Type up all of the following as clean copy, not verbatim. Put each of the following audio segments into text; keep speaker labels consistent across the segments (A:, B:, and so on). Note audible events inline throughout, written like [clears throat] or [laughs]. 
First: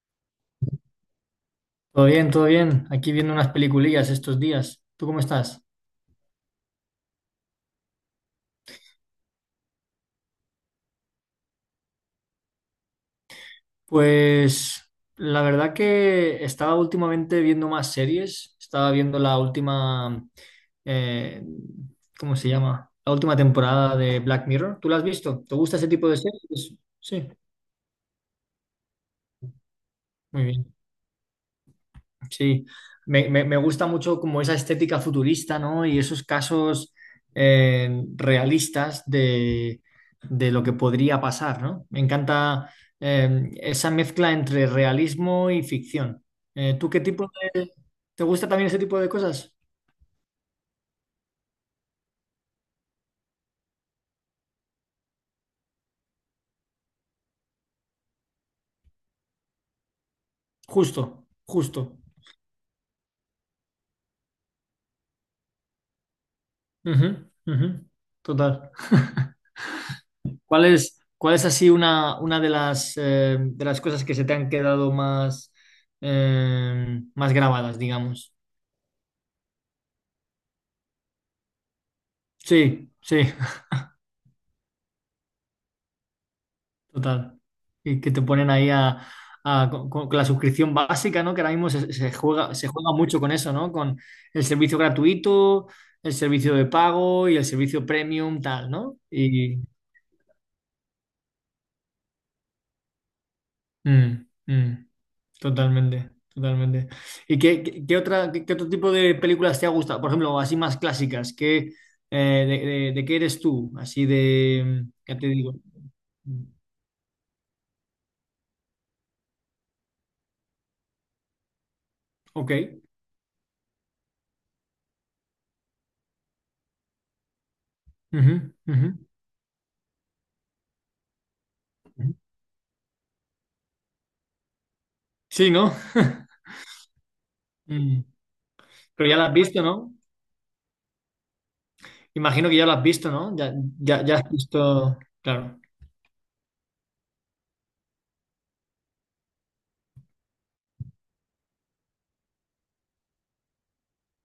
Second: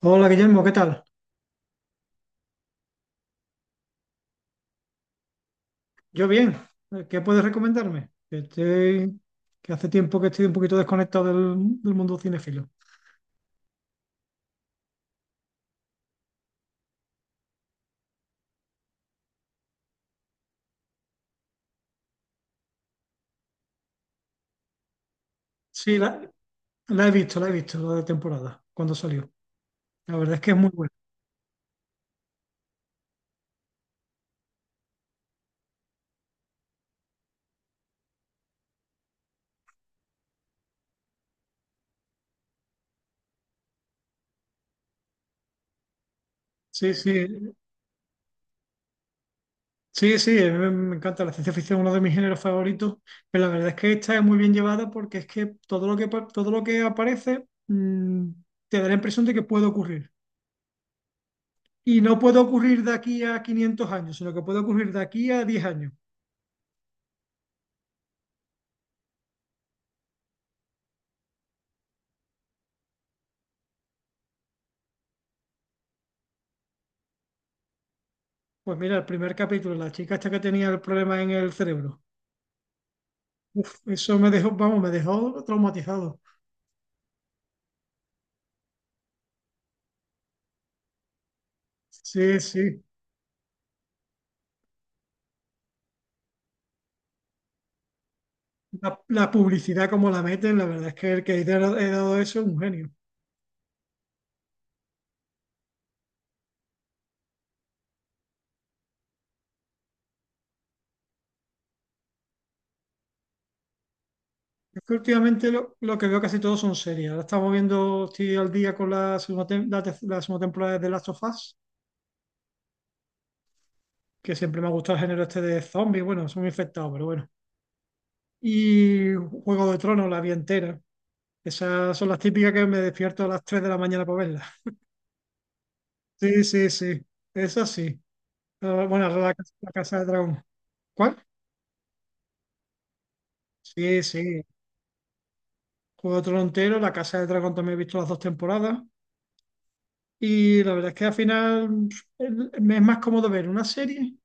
A: Hola Guillermo, ¿qué tal?
B: Todo bien, todo bien. Aquí viendo unas peliculillas estos días. ¿Tú cómo estás?
A: Yo bien. ¿Qué puedes recomendarme? Que hace tiempo que estoy un poquito desconectado del mundo cinefilo.
B: Pues la verdad que estaba últimamente viendo más series. Estaba viendo la última, eh, ¿cómo se llama? La última temporada de Black Mirror. ¿Tú la has visto? ¿Te gusta ese
A: Sí,
B: tipo de
A: la,
B: series?
A: la he
B: Sí,
A: visto, la he visto, la de temporada, cuando salió. La verdad es
B: muy
A: que es muy
B: bien.
A: buena.
B: Sí, me gusta mucho como esa estética futurista, ¿no? Y esos casos realistas de lo que podría pasar, ¿no? Me encanta esa mezcla entre realismo y ficción. ¿Tú
A: Sí,
B: qué
A: sí,
B: tipo de... ¿Te gusta también ese tipo de cosas?
A: sí, sí, a me encanta la ciencia ficción, uno de mis géneros favoritos, pero la verdad es que esta es muy bien llevada porque es que todo lo que, todo lo que aparece te da la impresión de que puede ocurrir.
B: Justo, justo.
A: Y no puede ocurrir de aquí a 500 años, sino que puede ocurrir de aquí a 10 años.
B: Ujú, ujú. Total. [laughs] ¿Cuál es así una de las cosas que se te han quedado más, más grabadas, digamos?
A: Pues mira, el primer capítulo, la chica esta que tenía el problema en el cerebro.
B: Sí, sí, [laughs]
A: Uf, eso me dejó, vamos, me dejó traumatizado.
B: total. Y que te ponen ahí con la suscripción básica, ¿no? Que ahora mismo se
A: Sí,
B: juega, se
A: sí.
B: juega mucho con eso, ¿no? Con el servicio gratuito, el servicio de pago y el servicio premium, tal, ¿no?
A: La
B: Y
A: publicidad como la meten, la verdad es que el que ha dado eso es un genio.
B: mm, mm, totalmente, totalmente. ¿Y qué otra, qué otro tipo de películas te ha gustado? Por ejemplo, así más clásicas, ¿qué, eh, de qué eres tú? Así
A: Es
B: de,
A: que
B: ¿qué te
A: últimamente
B: digo?
A: lo que veo casi todos son series. Ahora estamos viendo, estoy al día con la segunda, tem- la, tec- la segunda temporada de The Last of Us,
B: Ok.
A: que siempre me ha gustado el género este de zombies. Bueno, son infectados, pero bueno.
B: Ujú, ujú,
A: Y Juego de Tronos, la vi entera. Esas son
B: ujú.
A: las típicas que me despierto a las 3 de la mañana para verlas.
B: Sí, ¿no? [laughs]
A: Sí, sí, sí, es así.
B: Mm.
A: Ah, bueno,
B: Pero ya la has visto,
A: la
B: ¿no?
A: Casa de Dragón. ¿Cuál?
B: Imagino que ya la has visto, ¿no? Ya,
A: Sí,
B: ya has
A: sí.
B: visto. Claro,
A: Juego trontero, la Casa de Dragón también he visto las dos temporadas. Y la verdad es que al final me es más cómodo ver una serie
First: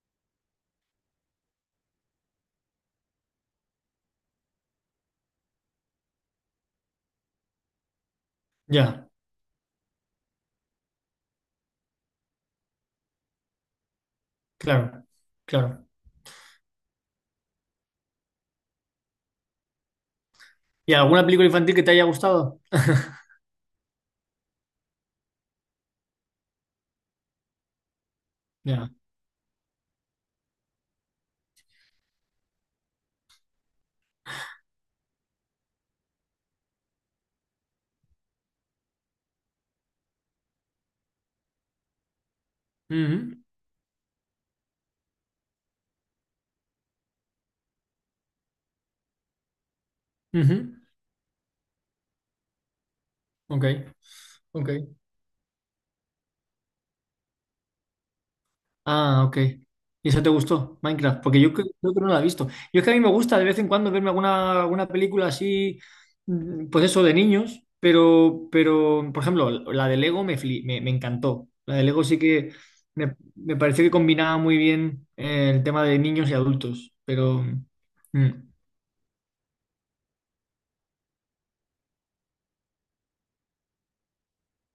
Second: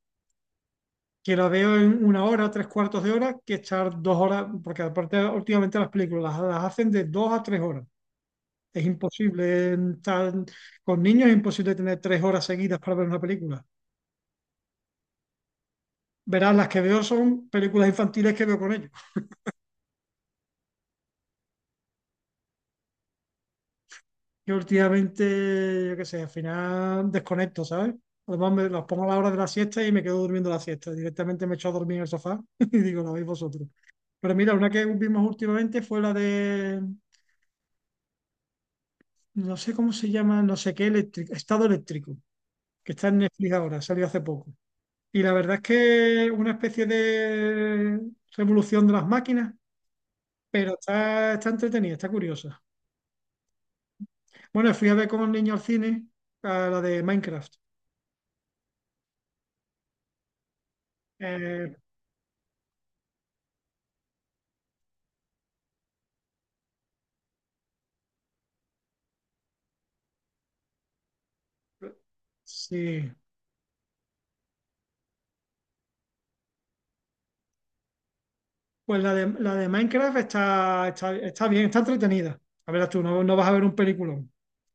A: que la veo en una hora, tres cuartos de hora, que estar dos horas, porque aparte últimamente las películas las hacen de dos a tres horas. Es
B: ya,
A: imposible estar con niños, es imposible tener tres horas seguidas para ver una película.
B: claro, claro.
A: Verás, las que veo son películas infantiles que veo con ellos.
B: ¿Y alguna película infantil que te haya gustado? [laughs]
A: Yo últimamente, yo qué sé, al final desconecto, ¿sabes? Además, me los
B: Ya.
A: pongo a la hora de la siesta y me quedo durmiendo la siesta. Directamente me echo a dormir en el sofá [laughs] y digo, lo veis vosotros. Pero mira, una que vimos últimamente fue no sé cómo se llama, no sé qué, eléctrico, Estado Eléctrico, que está en
B: Ujú,
A: Netflix ahora, salió hace poco. Y la verdad es que una especie de revolución de las máquinas, pero
B: ujú.
A: está entretenida, está curiosa.
B: Ok, ok.
A: Bueno, fui a ver con los niños al cine, a la de Minecraft.
B: Ah, ok. ¿Y eso te gustó, Minecraft? Porque yo
A: Eh,
B: creo que no la he visto. Yo es que a mí me gusta de vez en cuando verme alguna, alguna película así, mm, pues eso, de niños, pero por ejemplo, la de Lego me encantó. La de Lego sí que
A: sí.
B: me pareció que combinaba muy bien el tema de niños y adultos, pero... mm, mm.
A: Pues la de Minecraft está bien, está entretenida. A ver, tú no vas a ver un peliculón.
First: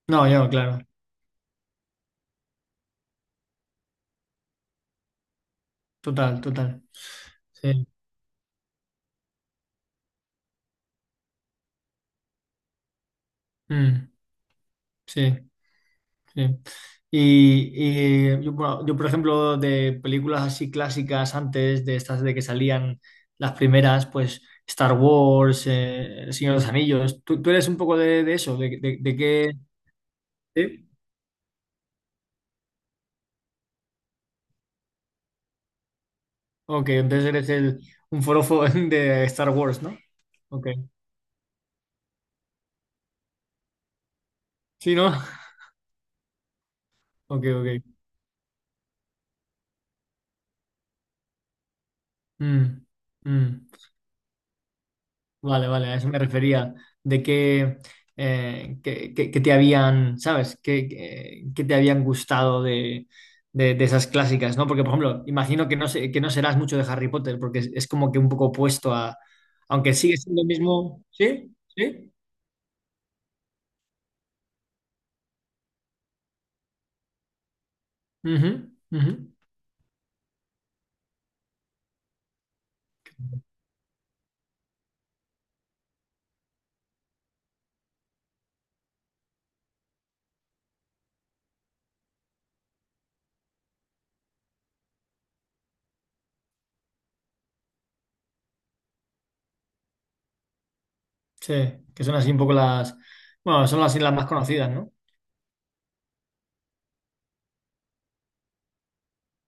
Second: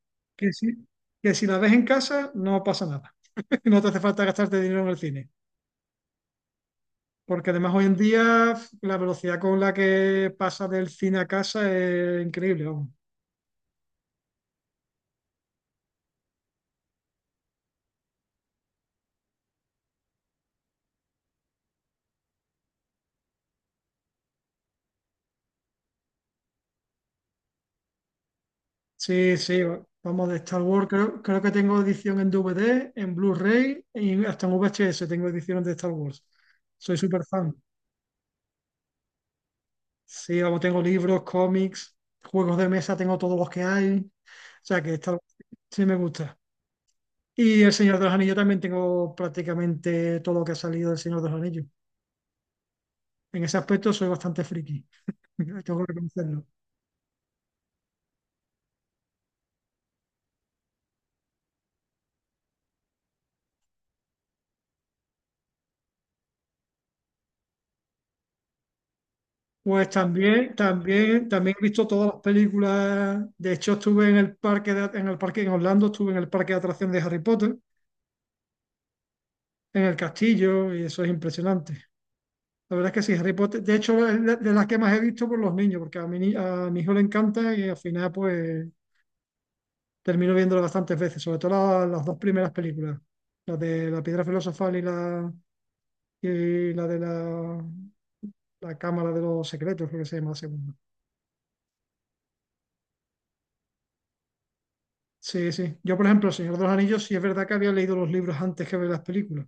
B: No, yo,
A: Que
B: claro,
A: si, que si la ves en casa, no pasa nada. [laughs] No te hace falta gastarte dinero en el cine.
B: total, total.
A: Porque además hoy
B: Sí,
A: en día la velocidad con la que pasa del cine a casa es increíble, vamos.
B: mm, sí. Sí. Y yo, bueno, yo, por ejemplo, de películas así clásicas antes, de estas de que salían las primeras, pues Star Wars, El Señor de los Anillos, ¿tú, tú eres un poco de eso? ¿De, de
A: Sí,
B: qué?
A: sí, vamos de Star Wars.
B: ¿Sí?
A: Creo que tengo edición en DVD, en Blu-ray y hasta en VHS tengo ediciones de Star Wars.
B: Ok,
A: Soy súper
B: entonces eres
A: fan.
B: el, un forofo [laughs] de Star Wars, ¿no?
A: Sí, vamos,
B: Ok.
A: tengo libros, cómics, juegos de mesa, tengo todos los que hay. O sea que
B: Sí, ¿no?
A: esta
B: [laughs]
A: sí me gusta.
B: Ok,
A: Y El
B: ok.
A: Señor de los Anillos también tengo prácticamente todo lo que ha salido del Señor de los Anillos.
B: Mm,
A: En ese
B: mm.
A: aspecto soy bastante friki, [laughs]
B: Vale,
A: tengo que
B: vale, a eso me
A: reconocerlo.
B: refería, de que, que te habían, ¿sabes? Que, que te habían gustado de, de esas clásicas, ¿no? Porque, por ejemplo, imagino que no, que no serás mucho de Harry Potter, porque es como que un poco opuesto a,
A: Pues
B: aunque sigue siendo lo
A: también,
B: mismo,
A: también, también
B: ¿sí?
A: he visto
B: ¿Sí?
A: todas las películas. De hecho, estuve en el en el parque en Orlando, estuve en el parque de atracción de Harry Potter,
B: Ujú, ujú.
A: en el castillo, y eso es impresionante. La verdad es que sí, Harry Potter, de hecho, es de las que más he visto por los niños, porque a mi, ni- a mi hijo le encanta y al final, pues, termino viéndolo bastantes veces, sobre todo las dos primeras películas, la de la piedra filosofal y la Cámara de los Secretos, creo que se llama la segunda.
B: Sí, que son así un poco las, bueno, son así las más conocidas, ¿no?
A: Sí, sí. Yo, por ejemplo, El Señor de los Anillos, sí es verdad que había leído los libros antes que ver las películas.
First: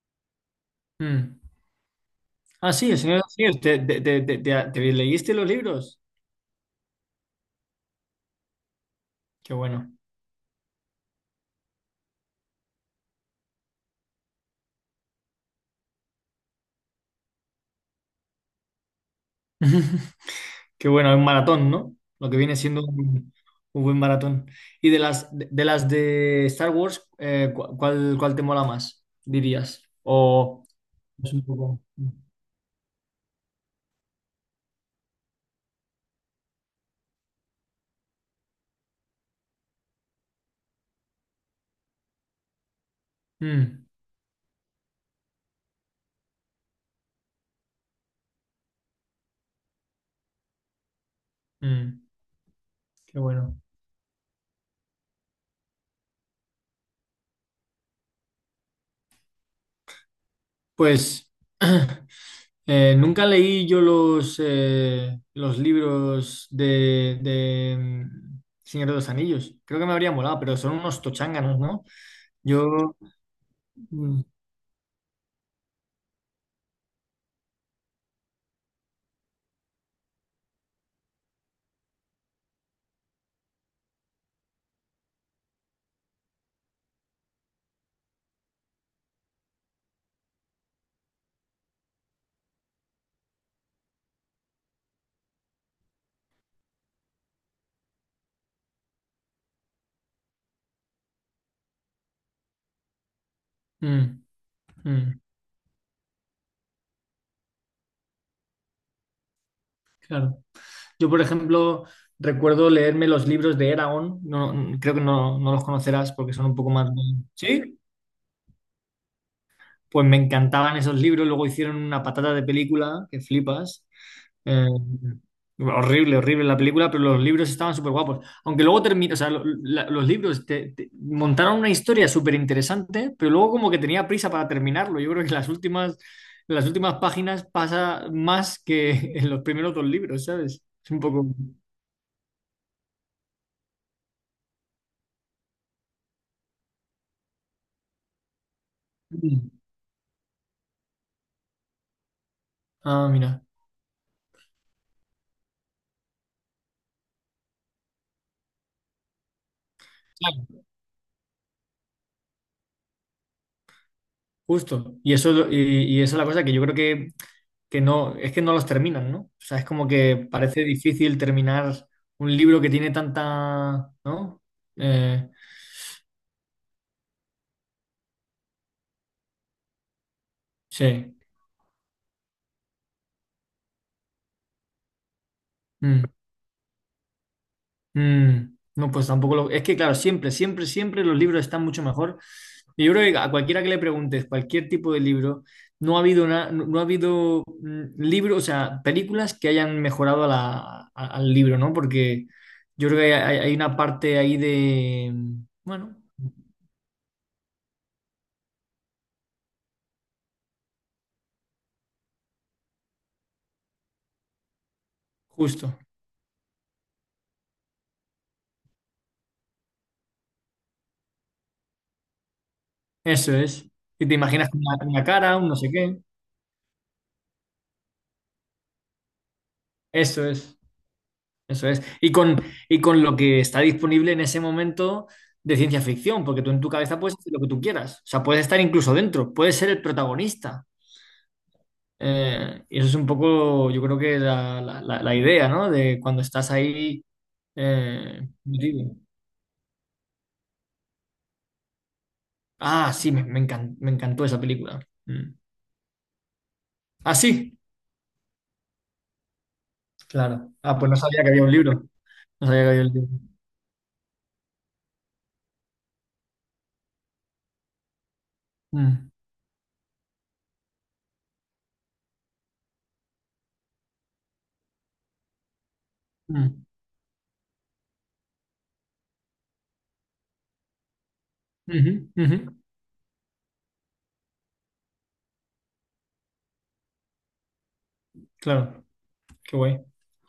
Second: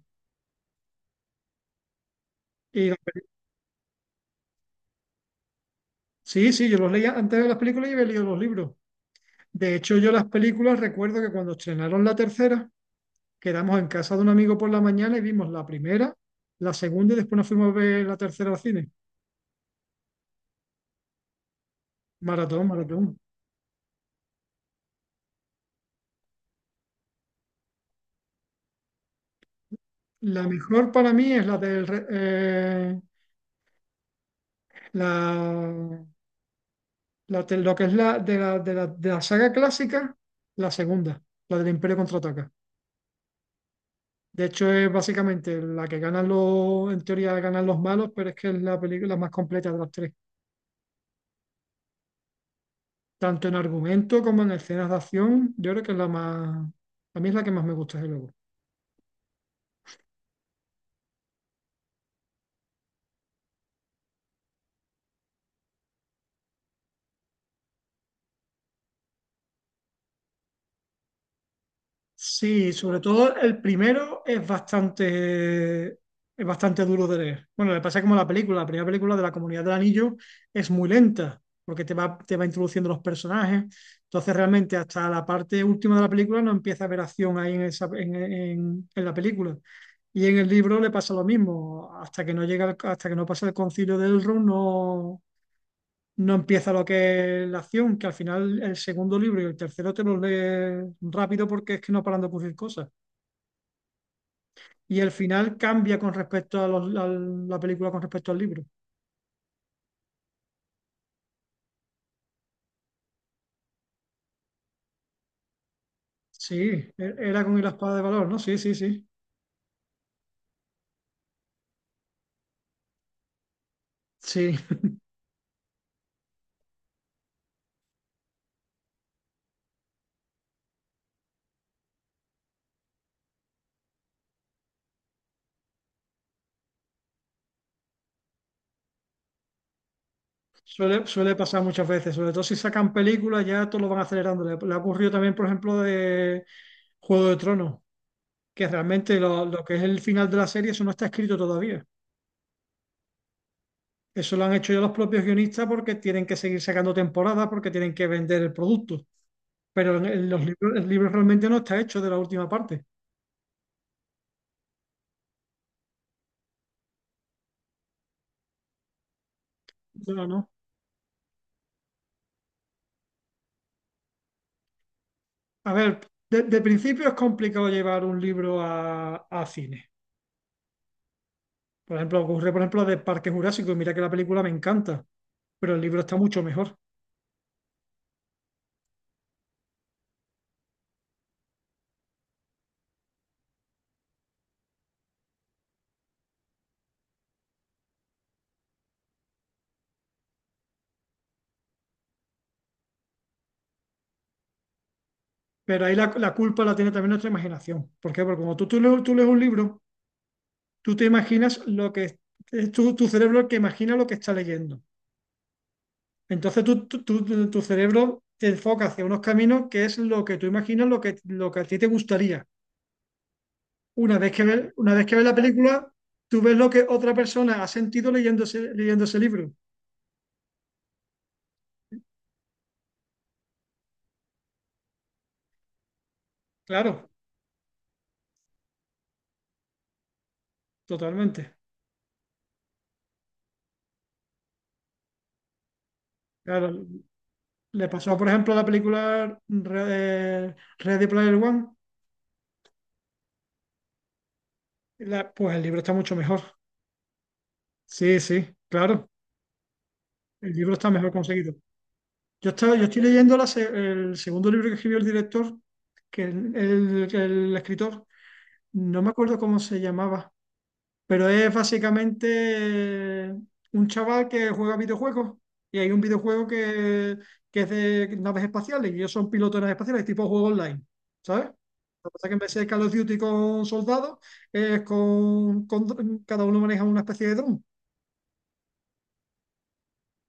B: Mm. Ah,
A: Y
B: sí,
A: las
B: el Señor
A: peli-
B: de los Anillos, ¿te leíste los libros?
A: sí, sí, yo los leía antes de ver las películas y había leído los libros.
B: Qué
A: De
B: bueno.
A: hecho, yo las películas recuerdo que cuando estrenaron la tercera, quedamos en casa de un amigo por la mañana y vimos la primera, la segunda y después nos fuimos a ver la tercera al cine.
B: [laughs] Qué bueno, es un maratón, ¿no? Lo que viene
A: Maratón,
B: siendo
A: maratón.
B: un buen maratón. Y de las de Star Wars, ¿cuál, cuál te mola más, dirías?
A: La
B: O
A: mejor para mí
B: es un
A: es la
B: poco...
A: del re-
B: Mm,
A: la, la de- lo que es la de la, de la de la saga clásica, la segunda, la del Imperio Contraataca.
B: mm,
A: De hecho, es básicamente la que ganan en teoría ganan los malos, pero es que es la película más completa de las tres.
B: mm, qué
A: Tanto en
B: bueno.
A: argumento como en escenas de acción, yo creo que es a mí es la que más me gusta, desde luego.
B: Pues [clears throat] nunca leí yo los libros de mm, Señor de los Anillos. Creo que me habría molado, pero son unos tochanganos, ¿no?
A: Sí,
B: Yo...
A: sobre todo el
B: Mm,
A: primero es bastante duro de leer. Bueno, le pasa como a la película. La primera película de la Comunidad del Anillo es muy lenta, porque te va introduciendo los personajes. Entonces, realmente, hasta la parte última de la película no empieza a haber acción ahí en la película. Y en el libro le pasa lo mismo, hasta que no llega, hasta que no pasa el concilio de Elrond, no, no empieza lo que es la acción, que al final el segundo libro y el tercero te los lees rápido porque es que no paran de ocurrir cosas.
B: mm,
A: Y el
B: mm,
A: final cambia con respecto a la película, con respecto al libro.
B: claro. Yo, por ejemplo, recuerdo leerme los libros de Eragon, no, creo que no, no los conocerás porque son
A: Sí,
B: un poco más... de-
A: era con la
B: Sí,
A: espada de valor, ¿no? Sí, sí, sí.
B: pues me encantaban esos libros, luego hicieron una patata de película, que flipas.
A: Sí,
B: Eh, horrible, horrible la película, pero los libros estaban súper guapos. Aunque luego terminó, o sea, los libros montaron una historia súper interesante, pero luego como que tenía prisa para terminarlo. Yo creo que las últimas páginas pasa más que [laughs] en los primeros dos libros, ¿sabes? Es un poco...
A: suele pasar muchas veces, sobre todo si sacan películas, ya todos lo van acelerando. Le ha ocurrido también, por ejemplo, de Juego de Tronos, que realmente
B: mm,
A: lo que es el final de la serie, eso no está escrito todavía.
B: Ah, mira.
A: Eso lo han hecho ya los propios guionistas porque tienen que seguir sacando temporadas, porque tienen que vender el producto. Pero en los
B: Claro,
A: libros, el libro realmente no está hecho de la última parte.
B: justo. Y eso, y esa es la cosa que yo creo que no, es que no los terminan, ¿no? O sea, es como
A: No,
B: que
A: no.
B: parece difícil terminar un libro que tiene tanta, ¿no? Eh,
A: A ver, de principio es complicado llevar un libro a cine.
B: sí.
A: Por ejemplo, ocurre, por ejemplo, de Parque Jurásico, y mira que la película me encanta, pero el libro
B: Mm.
A: está mucho mejor.
B: Mm, no, pues tampoco lo... Es que, claro, siempre, siempre, siempre los libros están mucho mejor. Y yo creo que a cualquiera que le preguntes cualquier tipo de libro, no ha habido, no, no ha habido mm, libro, o sea, películas que hayan mejorado a al libro, ¿no? Porque yo creo que hay una parte ahí de... mm,
A: Pero ahí
B: Bueno,
A: la culpa la tiene también nuestra imaginación. ¿Por qué? Porque cuando tú lees un libro, tú te imaginas lo que... Es tu cerebro el que imagina lo que está leyendo.
B: justo,
A: Entonces tu cerebro te enfoca hacia unos caminos que es lo que tú imaginas, lo que a ti te gustaría.
B: eso es. Y te imaginas
A: Una
B: una
A: vez que ves la
B: cara, un no sé
A: película,
B: qué.
A: tú ves lo que otra persona ha sentido leyendo ese libro.
B: Eso es. Eso es. Y con lo que está disponible en ese momento de ciencia ficción, porque tú en tu cabeza
A: Claro,
B: puedes hacer lo que tú quieras. O sea, puedes estar incluso dentro, puedes ser el protagonista.
A: totalmente.
B: Y eso es un poco, yo creo que la, la idea, ¿no? De cuando estás
A: Claro,
B: ahí.
A: le pasó, por ejemplo, a la
B: Metido.
A: película Ready Player One.
B: Ah, sí, me encantó esa película. Mm.
A: Pues el libro está mucho mejor.
B: Ah, sí,
A: Sí, sí, claro.
B: claro.
A: El libro
B: Ah,
A: está
B: pues no
A: mejor
B: sabía que había un
A: conseguido.
B: libro. No sabía que había
A: Yo
B: un
A: estoy
B: libro.
A: leyendo el segundo libro que escribió el director, que el escritor no me
B: Mm,
A: acuerdo cómo se llamaba, pero es básicamente un chaval que juega videojuegos y hay un videojuego
B: mm.
A: que es de naves espaciales y ellos son pilotos de naves espaciales, tipo juego online, ¿sabes?
B: Ujú,
A: Lo que pasa es que
B: ujú.
A: en vez de Call of Duty con soldados, es cada uno maneja una especie de dron.
B: Claro, qué guay.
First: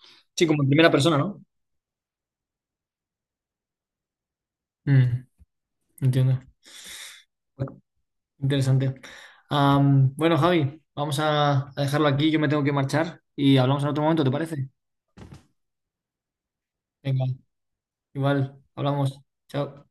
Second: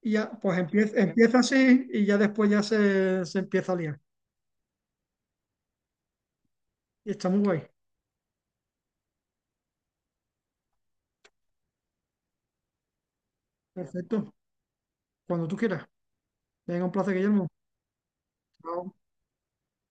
A: Y ya,
B: Sí,
A: pues
B: como en primera persona,
A: empieza
B: ¿no?
A: así y ya después ya se empieza a liar.
B: Mm. Entiendo.
A: Y está muy guay.
B: Bueno, Interesante. Am, bueno, Javi, vamos a dejarlo aquí. Yo me tengo que marchar y hablamos en otro momento, ¿te
A: Perfecto.
B: parece?
A: Cuando tú quieras. Venga, un placer,
B: Venga,
A: Guillermo.
B: igual,
A: Chao.
B: hablamos. Chao.